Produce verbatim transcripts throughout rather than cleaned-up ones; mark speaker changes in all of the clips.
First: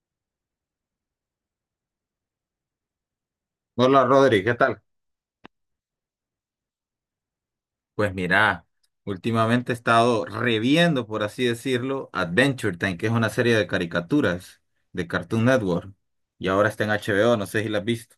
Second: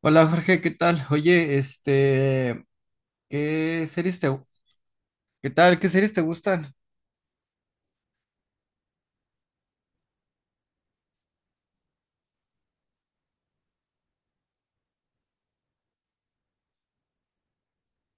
Speaker 1: Hola Jorge, ¿qué tal? Oye, este, ¿qué
Speaker 2: Hola
Speaker 1: series te,
Speaker 2: Rodri, ¿qué tal?
Speaker 1: qué tal? ¿Qué series te gustan?
Speaker 2: Pues mira, últimamente he estado reviendo, por así decirlo, Adventure Time, que es una serie de caricaturas de Cartoon Network. Y ahora está en H B O, no sé si la has visto.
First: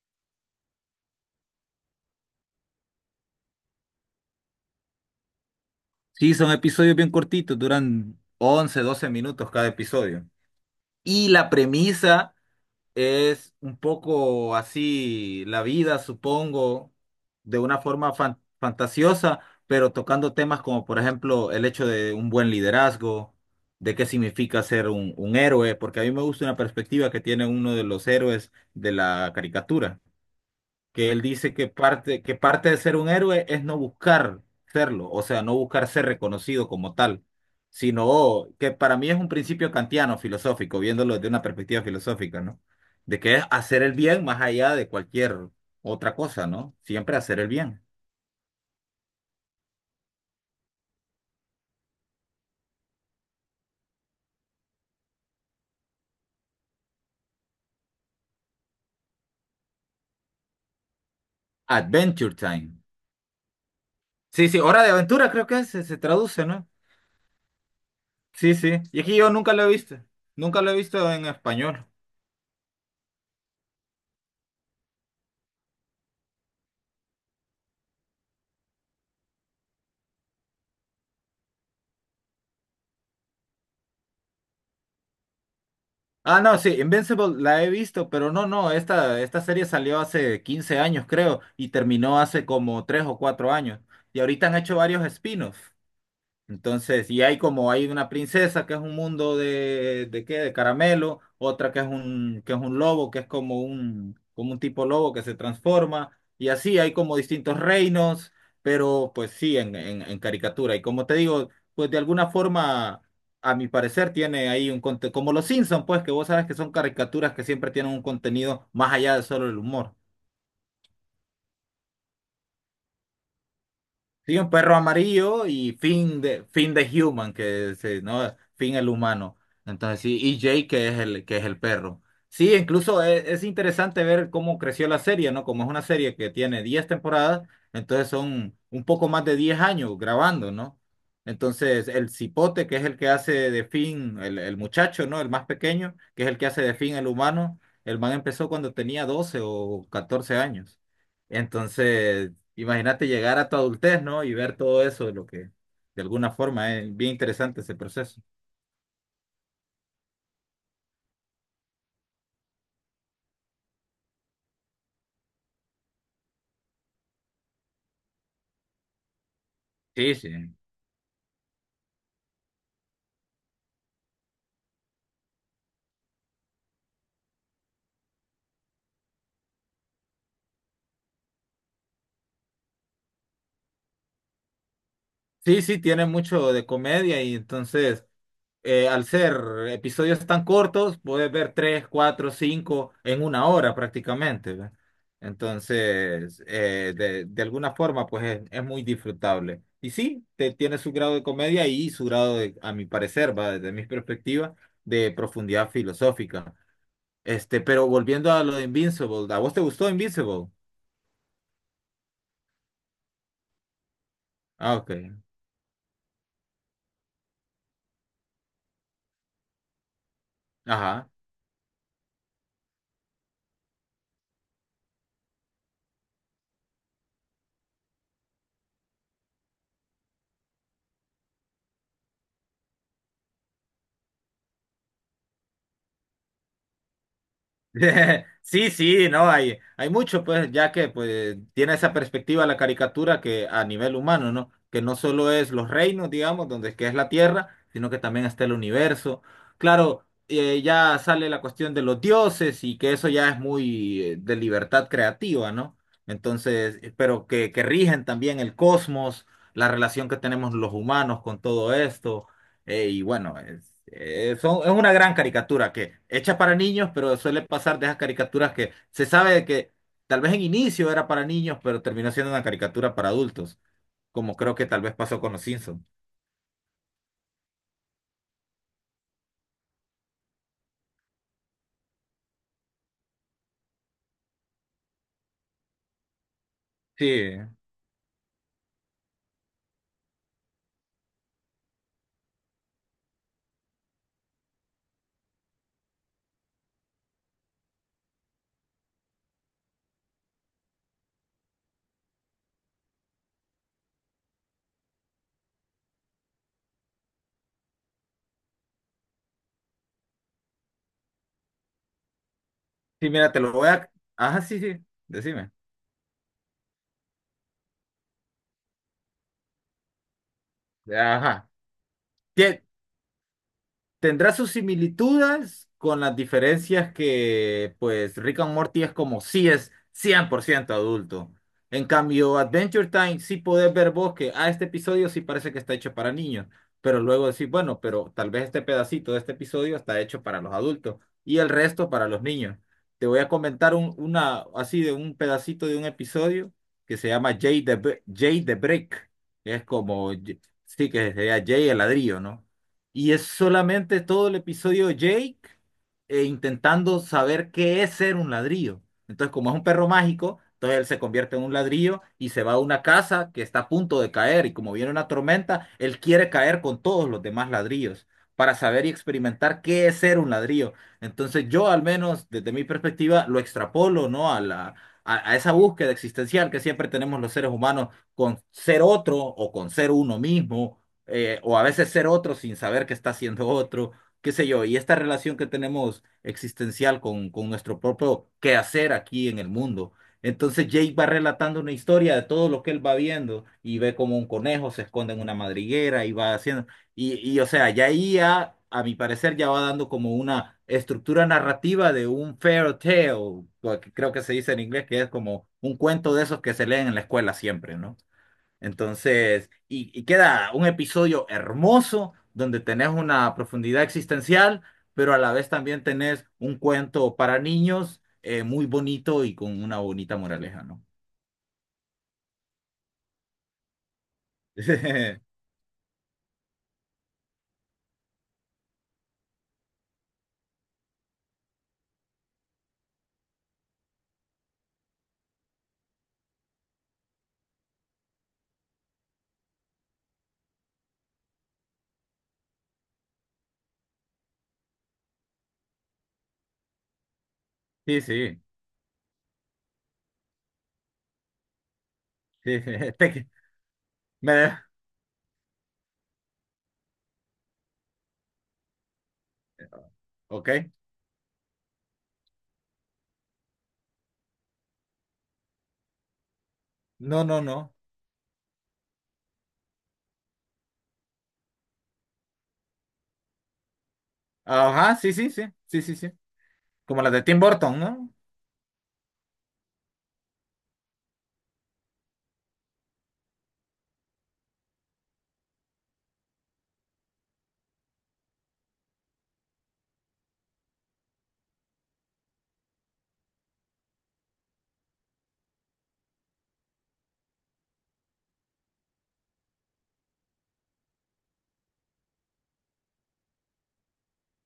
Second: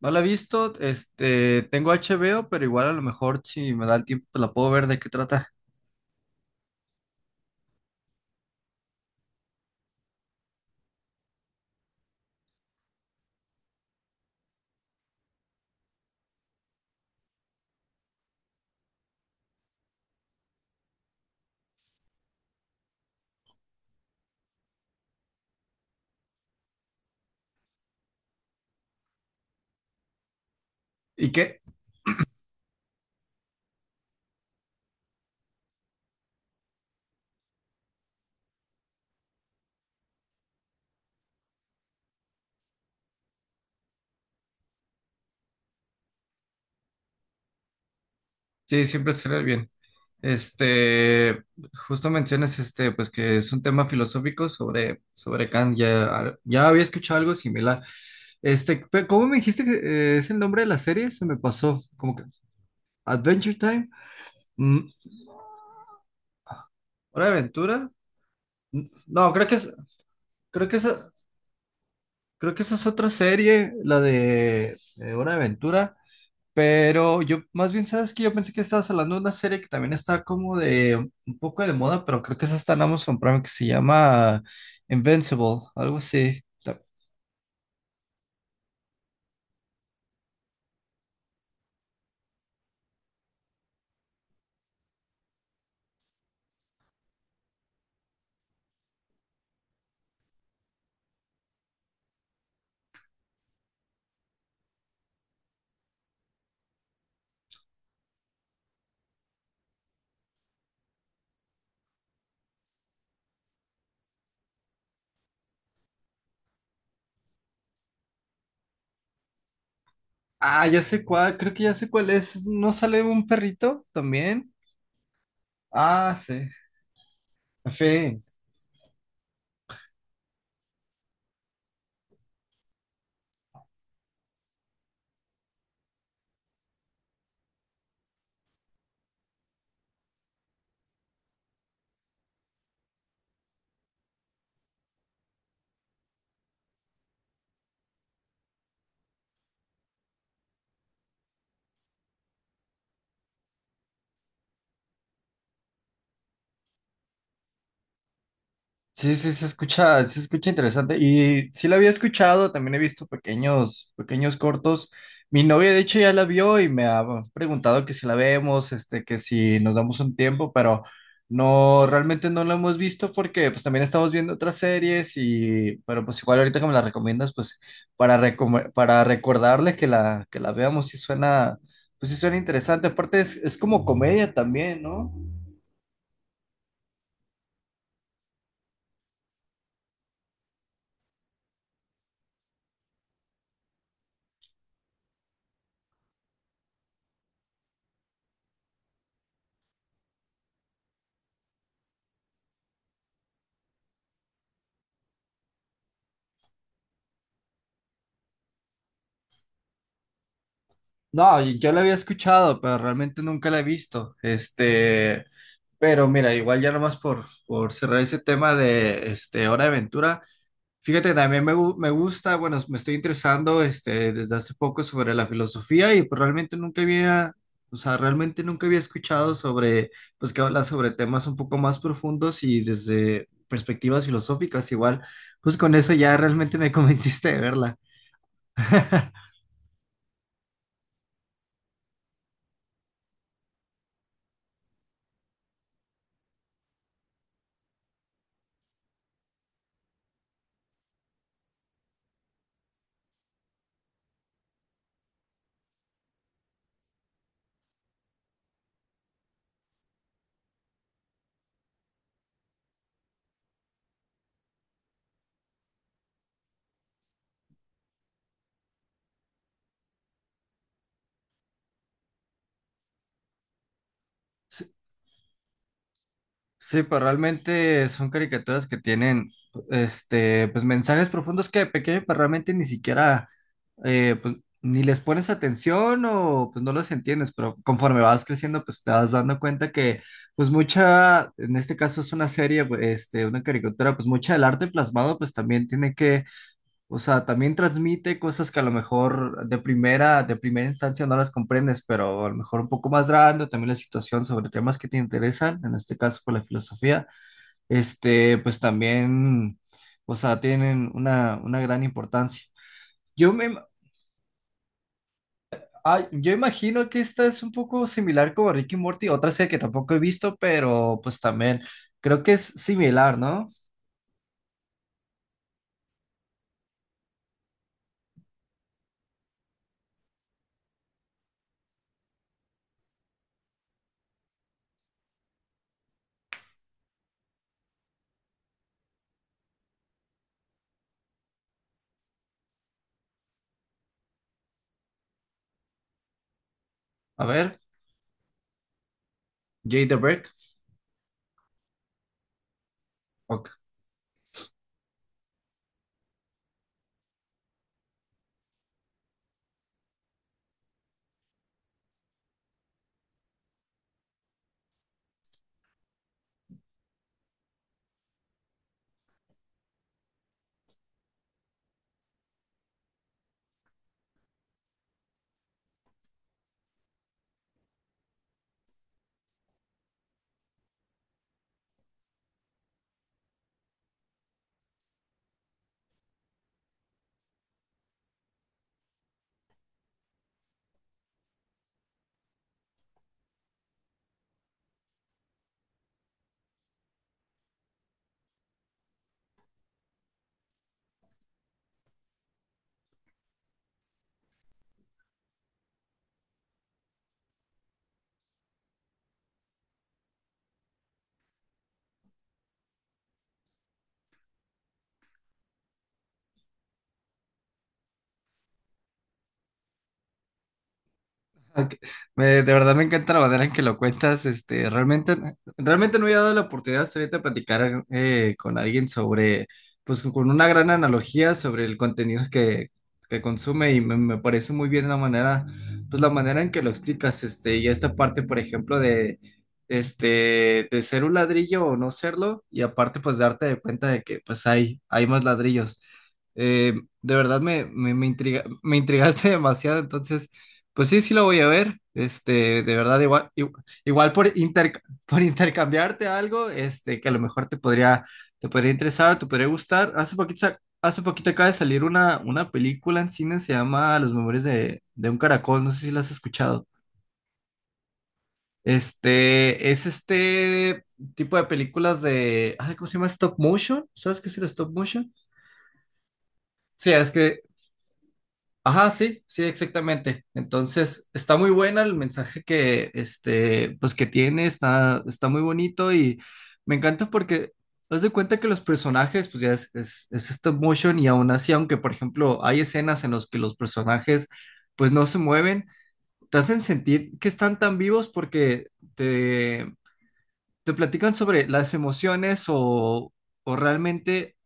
Speaker 1: No la he visto, este, tengo H B O, pero igual a lo mejor si me da el tiempo pues la puedo ver de qué trata.
Speaker 2: Sí, son episodios bien cortitos, duran once, doce minutos cada episodio. Y la premisa es un poco así la vida, supongo, de una forma fan- fantasiosa, pero tocando temas como, por ejemplo, el hecho de un buen liderazgo, de qué significa ser un, un héroe, porque a mí me gusta una perspectiva que tiene uno de los héroes de la caricatura que él
Speaker 1: ¿Y
Speaker 2: dice
Speaker 1: qué?
Speaker 2: que parte, que parte de ser un héroe es no buscar serlo, o sea, no buscar ser reconocido como tal, sino que para mí es un principio kantiano filosófico, viéndolo desde una perspectiva filosófica, ¿no? De que es hacer el bien más allá de cualquier otra cosa, ¿no? Siempre hacer el bien.
Speaker 1: Sí, siempre sale bien. Este, justo mencionas este, pues que es un tema filosófico sobre, sobre Kant, ya, ya había escuchado algo similar. Este, pe- ¿cómo me dijiste que eh, es el nombre de la serie? Se me pasó, como que
Speaker 2: Adventure Time.
Speaker 1: Adventure Time.
Speaker 2: Sí, sí, Hora
Speaker 1: Mm,
Speaker 2: de Aventura creo que se, se traduce, ¿no?
Speaker 1: Hora de Aventura.
Speaker 2: Sí, sí. Y es que yo
Speaker 1: No, creo
Speaker 2: nunca
Speaker 1: que
Speaker 2: lo he
Speaker 1: es,
Speaker 2: visto. Nunca
Speaker 1: creo
Speaker 2: lo he
Speaker 1: que
Speaker 2: visto
Speaker 1: esa,
Speaker 2: en español.
Speaker 1: creo que esa es otra serie, la de eh, Hora de Aventura. Pero yo, más bien, ¿sabes que yo pensé que estabas hablando de una serie que también está como de un poco de moda, pero creo que esa está en Amazon Prime, que se llama Invincible, algo
Speaker 2: Ah,
Speaker 1: así.
Speaker 2: no, sí,
Speaker 1: Ta-
Speaker 2: Invincible la he visto, pero no, no, esta, esta serie salió hace quince años, creo, y terminó hace como tres o cuatro años. Y ahorita han hecho varios spin-offs. Entonces, y hay como hay una princesa que es un mundo de, de qué, de caramelo, otra que es un, que es un lobo, que es como un, como un tipo lobo que se transforma, y así hay como distintos reinos, pero pues sí, en, en, en caricatura. Y como te digo, pues de alguna forma, a mi parecer, tiene ahí un contenido, como los Simpsons, pues que vos sabes que son caricaturas que siempre tienen un contenido más allá de solo el humor.
Speaker 1: Ah, ya sé cuál, creo que ya sé cuál es. ¿No sale un perrito
Speaker 2: Sí, un
Speaker 1: también?
Speaker 2: perro amarillo y
Speaker 1: Ah,
Speaker 2: Finn de
Speaker 1: sí.
Speaker 2: Finn the Human,
Speaker 1: En
Speaker 2: que se,
Speaker 1: fin.
Speaker 2: ¿no? Finn el humano. Entonces sí, y Jake que es el que es el perro. Sí, incluso es, es interesante ver cómo creció la serie, ¿no? Como es una serie que tiene diez temporadas, entonces son un poco más de diez años grabando, ¿no? Entonces el cipote, que es el que hace de Finn, el, el muchacho, ¿no? El más pequeño, que es el que hace de Finn el humano, el man empezó cuando tenía doce o catorce años. Entonces, imagínate llegar a tu adultez, ¿no? Y ver todo eso, de lo que de alguna forma es bien interesante ese proceso.
Speaker 1: Sí, sí, se escucha, se escucha interesante. Y sí la había escuchado, también he visto pequeños, pequeños cortos. Mi novia, de hecho, ya la vio y me ha preguntado que si la vemos, este, que si nos damos
Speaker 2: Sí,
Speaker 1: un tiempo,
Speaker 2: sí.
Speaker 1: pero no, realmente no la hemos visto porque pues también estamos viendo otras series y, pero pues igual ahorita que me la recomiendas, pues para, recome- para recordarle que la, que la veamos, sí suena, pues sí suena interesante. Aparte es, es como comedia también, ¿no?
Speaker 2: Sí, sí, tiene mucho de comedia y entonces, eh, al ser episodios tan cortos, puedes ver tres, cuatro, cinco en una hora prácticamente, ¿ve? Entonces, eh, de, de alguna forma, pues es, es muy disfrutable. Y sí, te, tiene su grado de comedia y su grado de, a mi parecer, va desde mi perspectiva, de profundidad filosófica. Este, pero volviendo a lo de Invincible, ¿a vos te gustó Invincible?
Speaker 1: No, y yo la había escuchado, pero realmente nunca la he visto.
Speaker 2: Ah, ok.
Speaker 1: Este, pero mira, igual ya nomás por, por cerrar ese tema de este, Hora de Aventura.
Speaker 2: Ajá.
Speaker 1: Fíjate, también me, gu- me gusta, bueno, me estoy interesando este, desde hace poco sobre la filosofía y pues, realmente nunca había, o sea, realmente nunca había escuchado sobre, pues que habla sobre temas un poco más profundos y desde perspectivas filosóficas igual, pues con eso ya realmente me convenciste de verla.
Speaker 2: Sí, sí, no, hay, hay mucho, pues, ya que pues tiene esa perspectiva la caricatura que a nivel humano, ¿no? Que no solo es los reinos, digamos, donde es que es la Tierra, sino que también está el universo. Claro, eh, ya sale la cuestión de los dioses y que eso ya es muy eh, de libertad creativa, ¿no? Entonces, eh, pero que, que rigen también el cosmos, la relación que tenemos los humanos con todo esto, eh, y bueno, eh, son, es una gran caricatura que hecha para niños, pero suele pasar de esas caricaturas que se sabe que tal vez en inicio era para niños, pero terminó siendo una caricatura para adultos, como creo que tal vez pasó con los Simpsons.
Speaker 1: Sí, pues realmente son caricaturas que tienen, este, pues mensajes profundos que de pequeño, pues realmente ni siquiera, eh, pues ni les pones atención o pues no los entiendes,
Speaker 2: Sí,
Speaker 1: pero conforme vas creciendo, pues te vas dando cuenta que, pues mucha, en este caso es una serie, pues, este, una caricatura, pues mucha del arte plasmado, pues también tiene que o sea, también transmite cosas que a lo mejor de primera, de primera instancia no las comprendes, pero a lo mejor un poco más grande, también la situación sobre temas que te interesan, en este caso por la filosofía, este, pues también, o sea, tienen una, una gran importancia.
Speaker 2: sí, mira,
Speaker 1: Yo
Speaker 2: te lo
Speaker 1: me,
Speaker 2: voy a... Ajá, sí, sí, decime.
Speaker 1: ah, yo imagino que esta es un poco similar como Ricky y Morty, otra serie que tampoco he visto, pero pues
Speaker 2: Ajá.
Speaker 1: también creo que es
Speaker 2: Tie-
Speaker 1: similar, ¿no?
Speaker 2: Tendrá sus similitudes con las diferencias que, pues, Rick and Morty es como si es cien por ciento adulto. En cambio, Adventure Time sí podés ver vos que a este episodio sí parece que está hecho para niños, pero luego decís, bueno, pero tal vez este pedacito de este episodio está hecho para los adultos y el resto para los niños. Te voy a comentar un, una, así de un pedacito de un episodio que se
Speaker 1: A
Speaker 2: llama
Speaker 1: ver,
Speaker 2: Jay the, Bri- Jay the Brick. Es
Speaker 1: Jay the
Speaker 2: como,
Speaker 1: Brick,
Speaker 2: sí que sería Jay el ladrillo, ¿no? Y es
Speaker 1: ok.
Speaker 2: solamente todo el episodio de Jake eh, intentando saber qué es ser un ladrillo. Entonces, como es un perro mágico, entonces él se convierte en un ladrillo y se va a una casa que está a punto de caer. Y como viene una tormenta, él quiere caer con todos los demás ladrillos para saber y experimentar qué es ser un ladrillo. Entonces, yo al menos desde mi perspectiva lo extrapolo, ¿no? A la, a, a esa búsqueda existencial que siempre tenemos los seres humanos con ser otro o con ser uno mismo eh, o a veces ser otro sin saber que está siendo otro, qué sé yo, y esta relación que tenemos existencial con, con nuestro propio quehacer aquí en el mundo. Entonces Jake va relatando una historia de todo lo que él va viendo y ve como un conejo se esconde en una madriguera y va haciendo, y, y o sea, ya ahí ya, a mi parecer ya va dando como una estructura narrativa de un fairy tale, o que creo que se dice en inglés, que es como un cuento de esos que se leen en la escuela siempre, ¿no? Entonces, y, y queda un episodio hermoso donde tenés una profundidad existencial, pero a la vez también tenés un cuento para niños eh, muy bonito y con una bonita moraleja, ¿no?
Speaker 1: Ok. Me- de verdad me encanta la manera en que lo cuentas. Este, realmente, realmente no había dado la oportunidad hasta ahorita de platicar eh, con alguien sobre, pues con una gran analogía sobre el contenido que, que consume y me, me parece muy bien la manera, pues la manera en que lo explicas. Este, y esta parte, por ejemplo, de, este, de ser un ladrillo o no serlo y aparte, pues darte de cuenta de que, pues hay, hay más ladrillos. Eh, de verdad me, me,
Speaker 2: Sí,
Speaker 1: me
Speaker 2: sí,
Speaker 1: intriga, me intrigaste demasiado, entonces. Pues sí, sí lo voy a ver.
Speaker 2: sí,
Speaker 1: Este,
Speaker 2: sí.
Speaker 1: de verdad,
Speaker 2: Te-
Speaker 1: igual, igu- igual, por
Speaker 2: me-
Speaker 1: inter- por intercambiarte algo, este, que a lo mejor te podría, te podría interesar, te podría gustar. Hace poquito, sa-
Speaker 2: ok.
Speaker 1: hace poquito acaba de salir una, una película en cine, se llama Los Memorias de, de un Caracol, no sé si la has escuchado.
Speaker 2: No, no, no.
Speaker 1: Este, es este tipo de películas de, ay, ¿cómo se llama? Stop motion. ¿Sabes qué es el stop
Speaker 2: Ajá,
Speaker 1: motion?
Speaker 2: sí, sí, sí, sí, sí, sí.
Speaker 1: Sí,
Speaker 2: Como
Speaker 1: es
Speaker 2: las de Tim
Speaker 1: que
Speaker 2: Burton, ¿no?
Speaker 1: ajá, sí, sí, exactamente. Entonces, está muy buena el mensaje que, este, pues que tiene, está, está muy bonito y me encanta porque haz de cuenta que los personajes, pues ya es, es, es stop motion y aún así, aunque por ejemplo hay escenas en las que los personajes pues no se mueven, te hacen sentir que están tan vivos porque te, te platican sobre las emociones o, o realmente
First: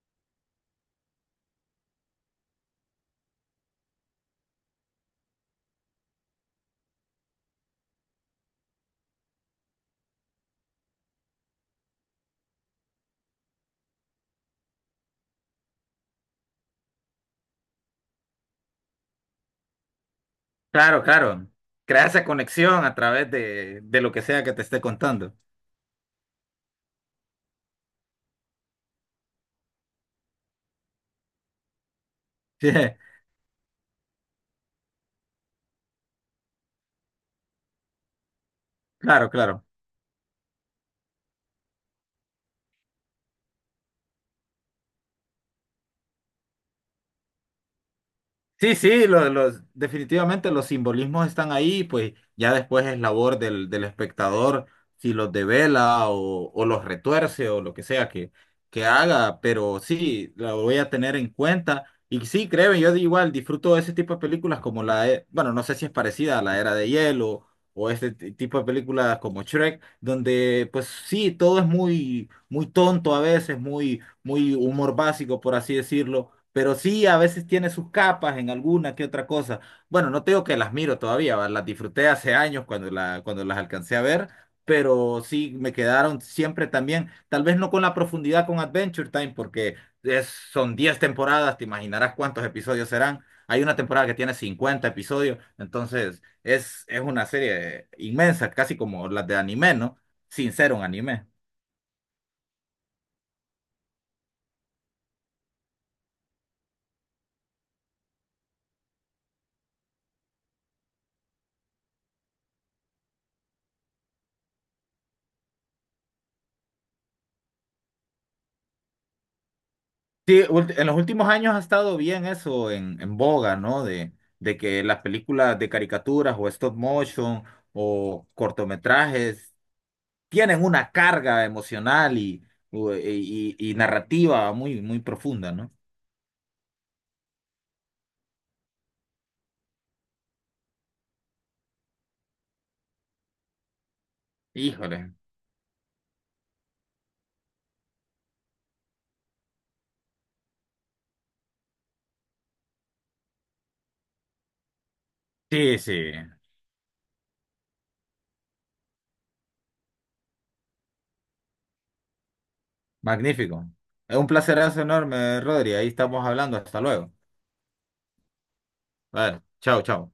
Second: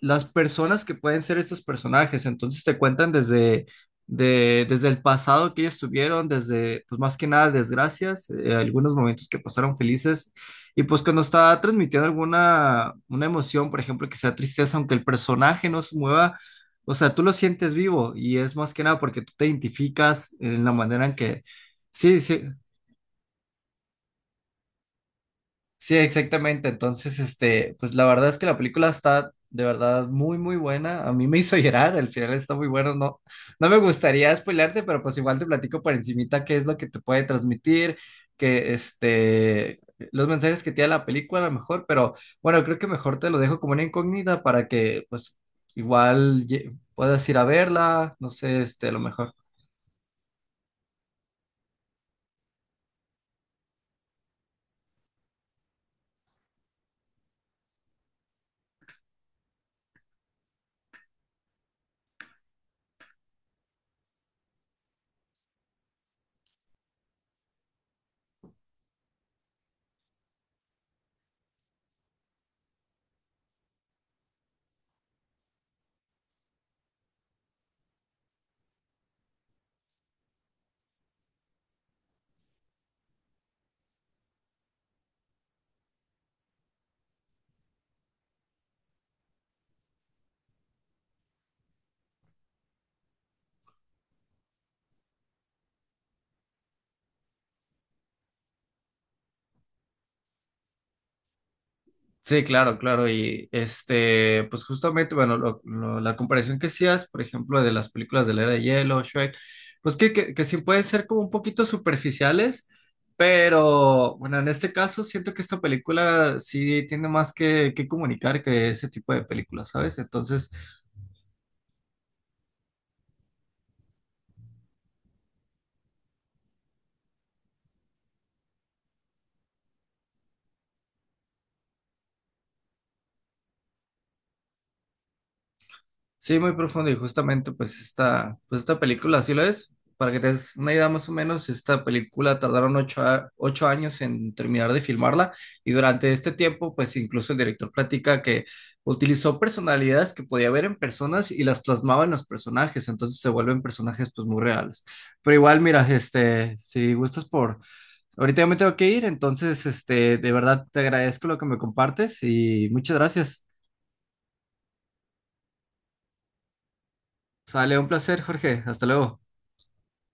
Speaker 1: las personas que pueden ser estos personajes. Entonces te cuentan desde, de, desde el pasado que ellos tuvieron, desde, pues más que nada, desgracias, eh, algunos momentos que pasaron felices. Y pues cuando está transmitiendo alguna una emoción, por ejemplo, que sea tristeza, aunque el personaje no se mueva, o sea, tú lo sientes vivo y es más que nada porque tú te identificas en la
Speaker 2: Claro,
Speaker 1: manera en que...
Speaker 2: claro. Crea
Speaker 1: Sí,
Speaker 2: esa
Speaker 1: sí,
Speaker 2: conexión a través de, de lo que sea que te esté contando.
Speaker 1: sí, exactamente. Entonces, este, pues la verdad es que la película está de verdad muy, muy buena. A mí me hizo llorar, el final está muy
Speaker 2: Sí,
Speaker 1: bueno. No, no me gustaría spoilearte, pero pues igual te platico por encimita qué es lo que te puede transmitir, que
Speaker 2: claro, claro.
Speaker 1: este, los mensajes que tiene la película a lo mejor, pero bueno, creo que mejor te lo dejo como una incógnita para que pues igual ye- puedas ir a verla, no sé,
Speaker 2: Sí,
Speaker 1: este, a lo
Speaker 2: sí, los,
Speaker 1: mejor.
Speaker 2: los, definitivamente los simbolismos están ahí, pues ya después es labor del, del espectador si los devela o, o los retuerce o lo que sea que, que haga, pero sí, lo voy a tener en cuenta. Y sí, créeme, yo de igual disfruto de ese tipo de películas como la, e- bueno, no sé si es parecida a La Era de Hielo o este ti- tipo de películas como Shrek, donde pues sí, todo es muy, muy tonto a veces, muy, muy humor básico, por así decirlo, pero sí, a veces tiene sus capas en alguna que otra cosa. Bueno, no te digo que las miro todavía, ¿va? Las disfruté hace años cuando, la, cuando las alcancé a ver, pero sí me quedaron siempre también, tal vez no con la profundidad con Adventure Time, porque es, son diez temporadas, te imaginarás cuántos episodios serán. Hay una temporada que tiene cincuenta episodios, entonces es, es una serie inmensa, casi como las de anime, ¿no? Sin ser un anime.
Speaker 1: Sí, claro, claro. Y este, pues justamente, bueno, lo- lo- la comparación que hacías, por ejemplo, de las películas de la Era de Hielo, Shrek, pues que, que, que sí pueden ser como un poquito superficiales, pero bueno, en este caso siento que esta película sí tiene más que, que comunicar que ese tipo de películas, ¿sabes?
Speaker 2: Sí,
Speaker 1: Entonces,
Speaker 2: ult- en los últimos años ha estado bien eso en, en boga, ¿no? De, de que las películas de caricaturas o stop motion o cortometrajes tienen una carga emocional y, u- y, y- y narrativa muy, muy profunda, ¿no?
Speaker 1: sí, muy profundo y justamente pues esta, pues esta película así lo es. Para que te des una idea más o menos, esta película tardaron ocho, a- ocho años en terminar de
Speaker 2: Híjole.
Speaker 1: filmarla y durante este tiempo pues incluso el director platica que utilizó personalidades que podía ver en personas y las plasmaba en los personajes, entonces se vuelven personajes pues muy reales. Pero igual,
Speaker 2: Sí,
Speaker 1: mira,
Speaker 2: sí.
Speaker 1: este, si gustas por... Ahorita ya me tengo que ir, entonces este, de verdad te agradezco lo que me compartes y muchas gracias.
Speaker 2: Magnífico. Es un placerazo enorme, Rodri. Ahí estamos hablando. Hasta luego.
Speaker 1: Sale un placer, Jorge. Hasta luego.
Speaker 2: Vale. Chao, chao.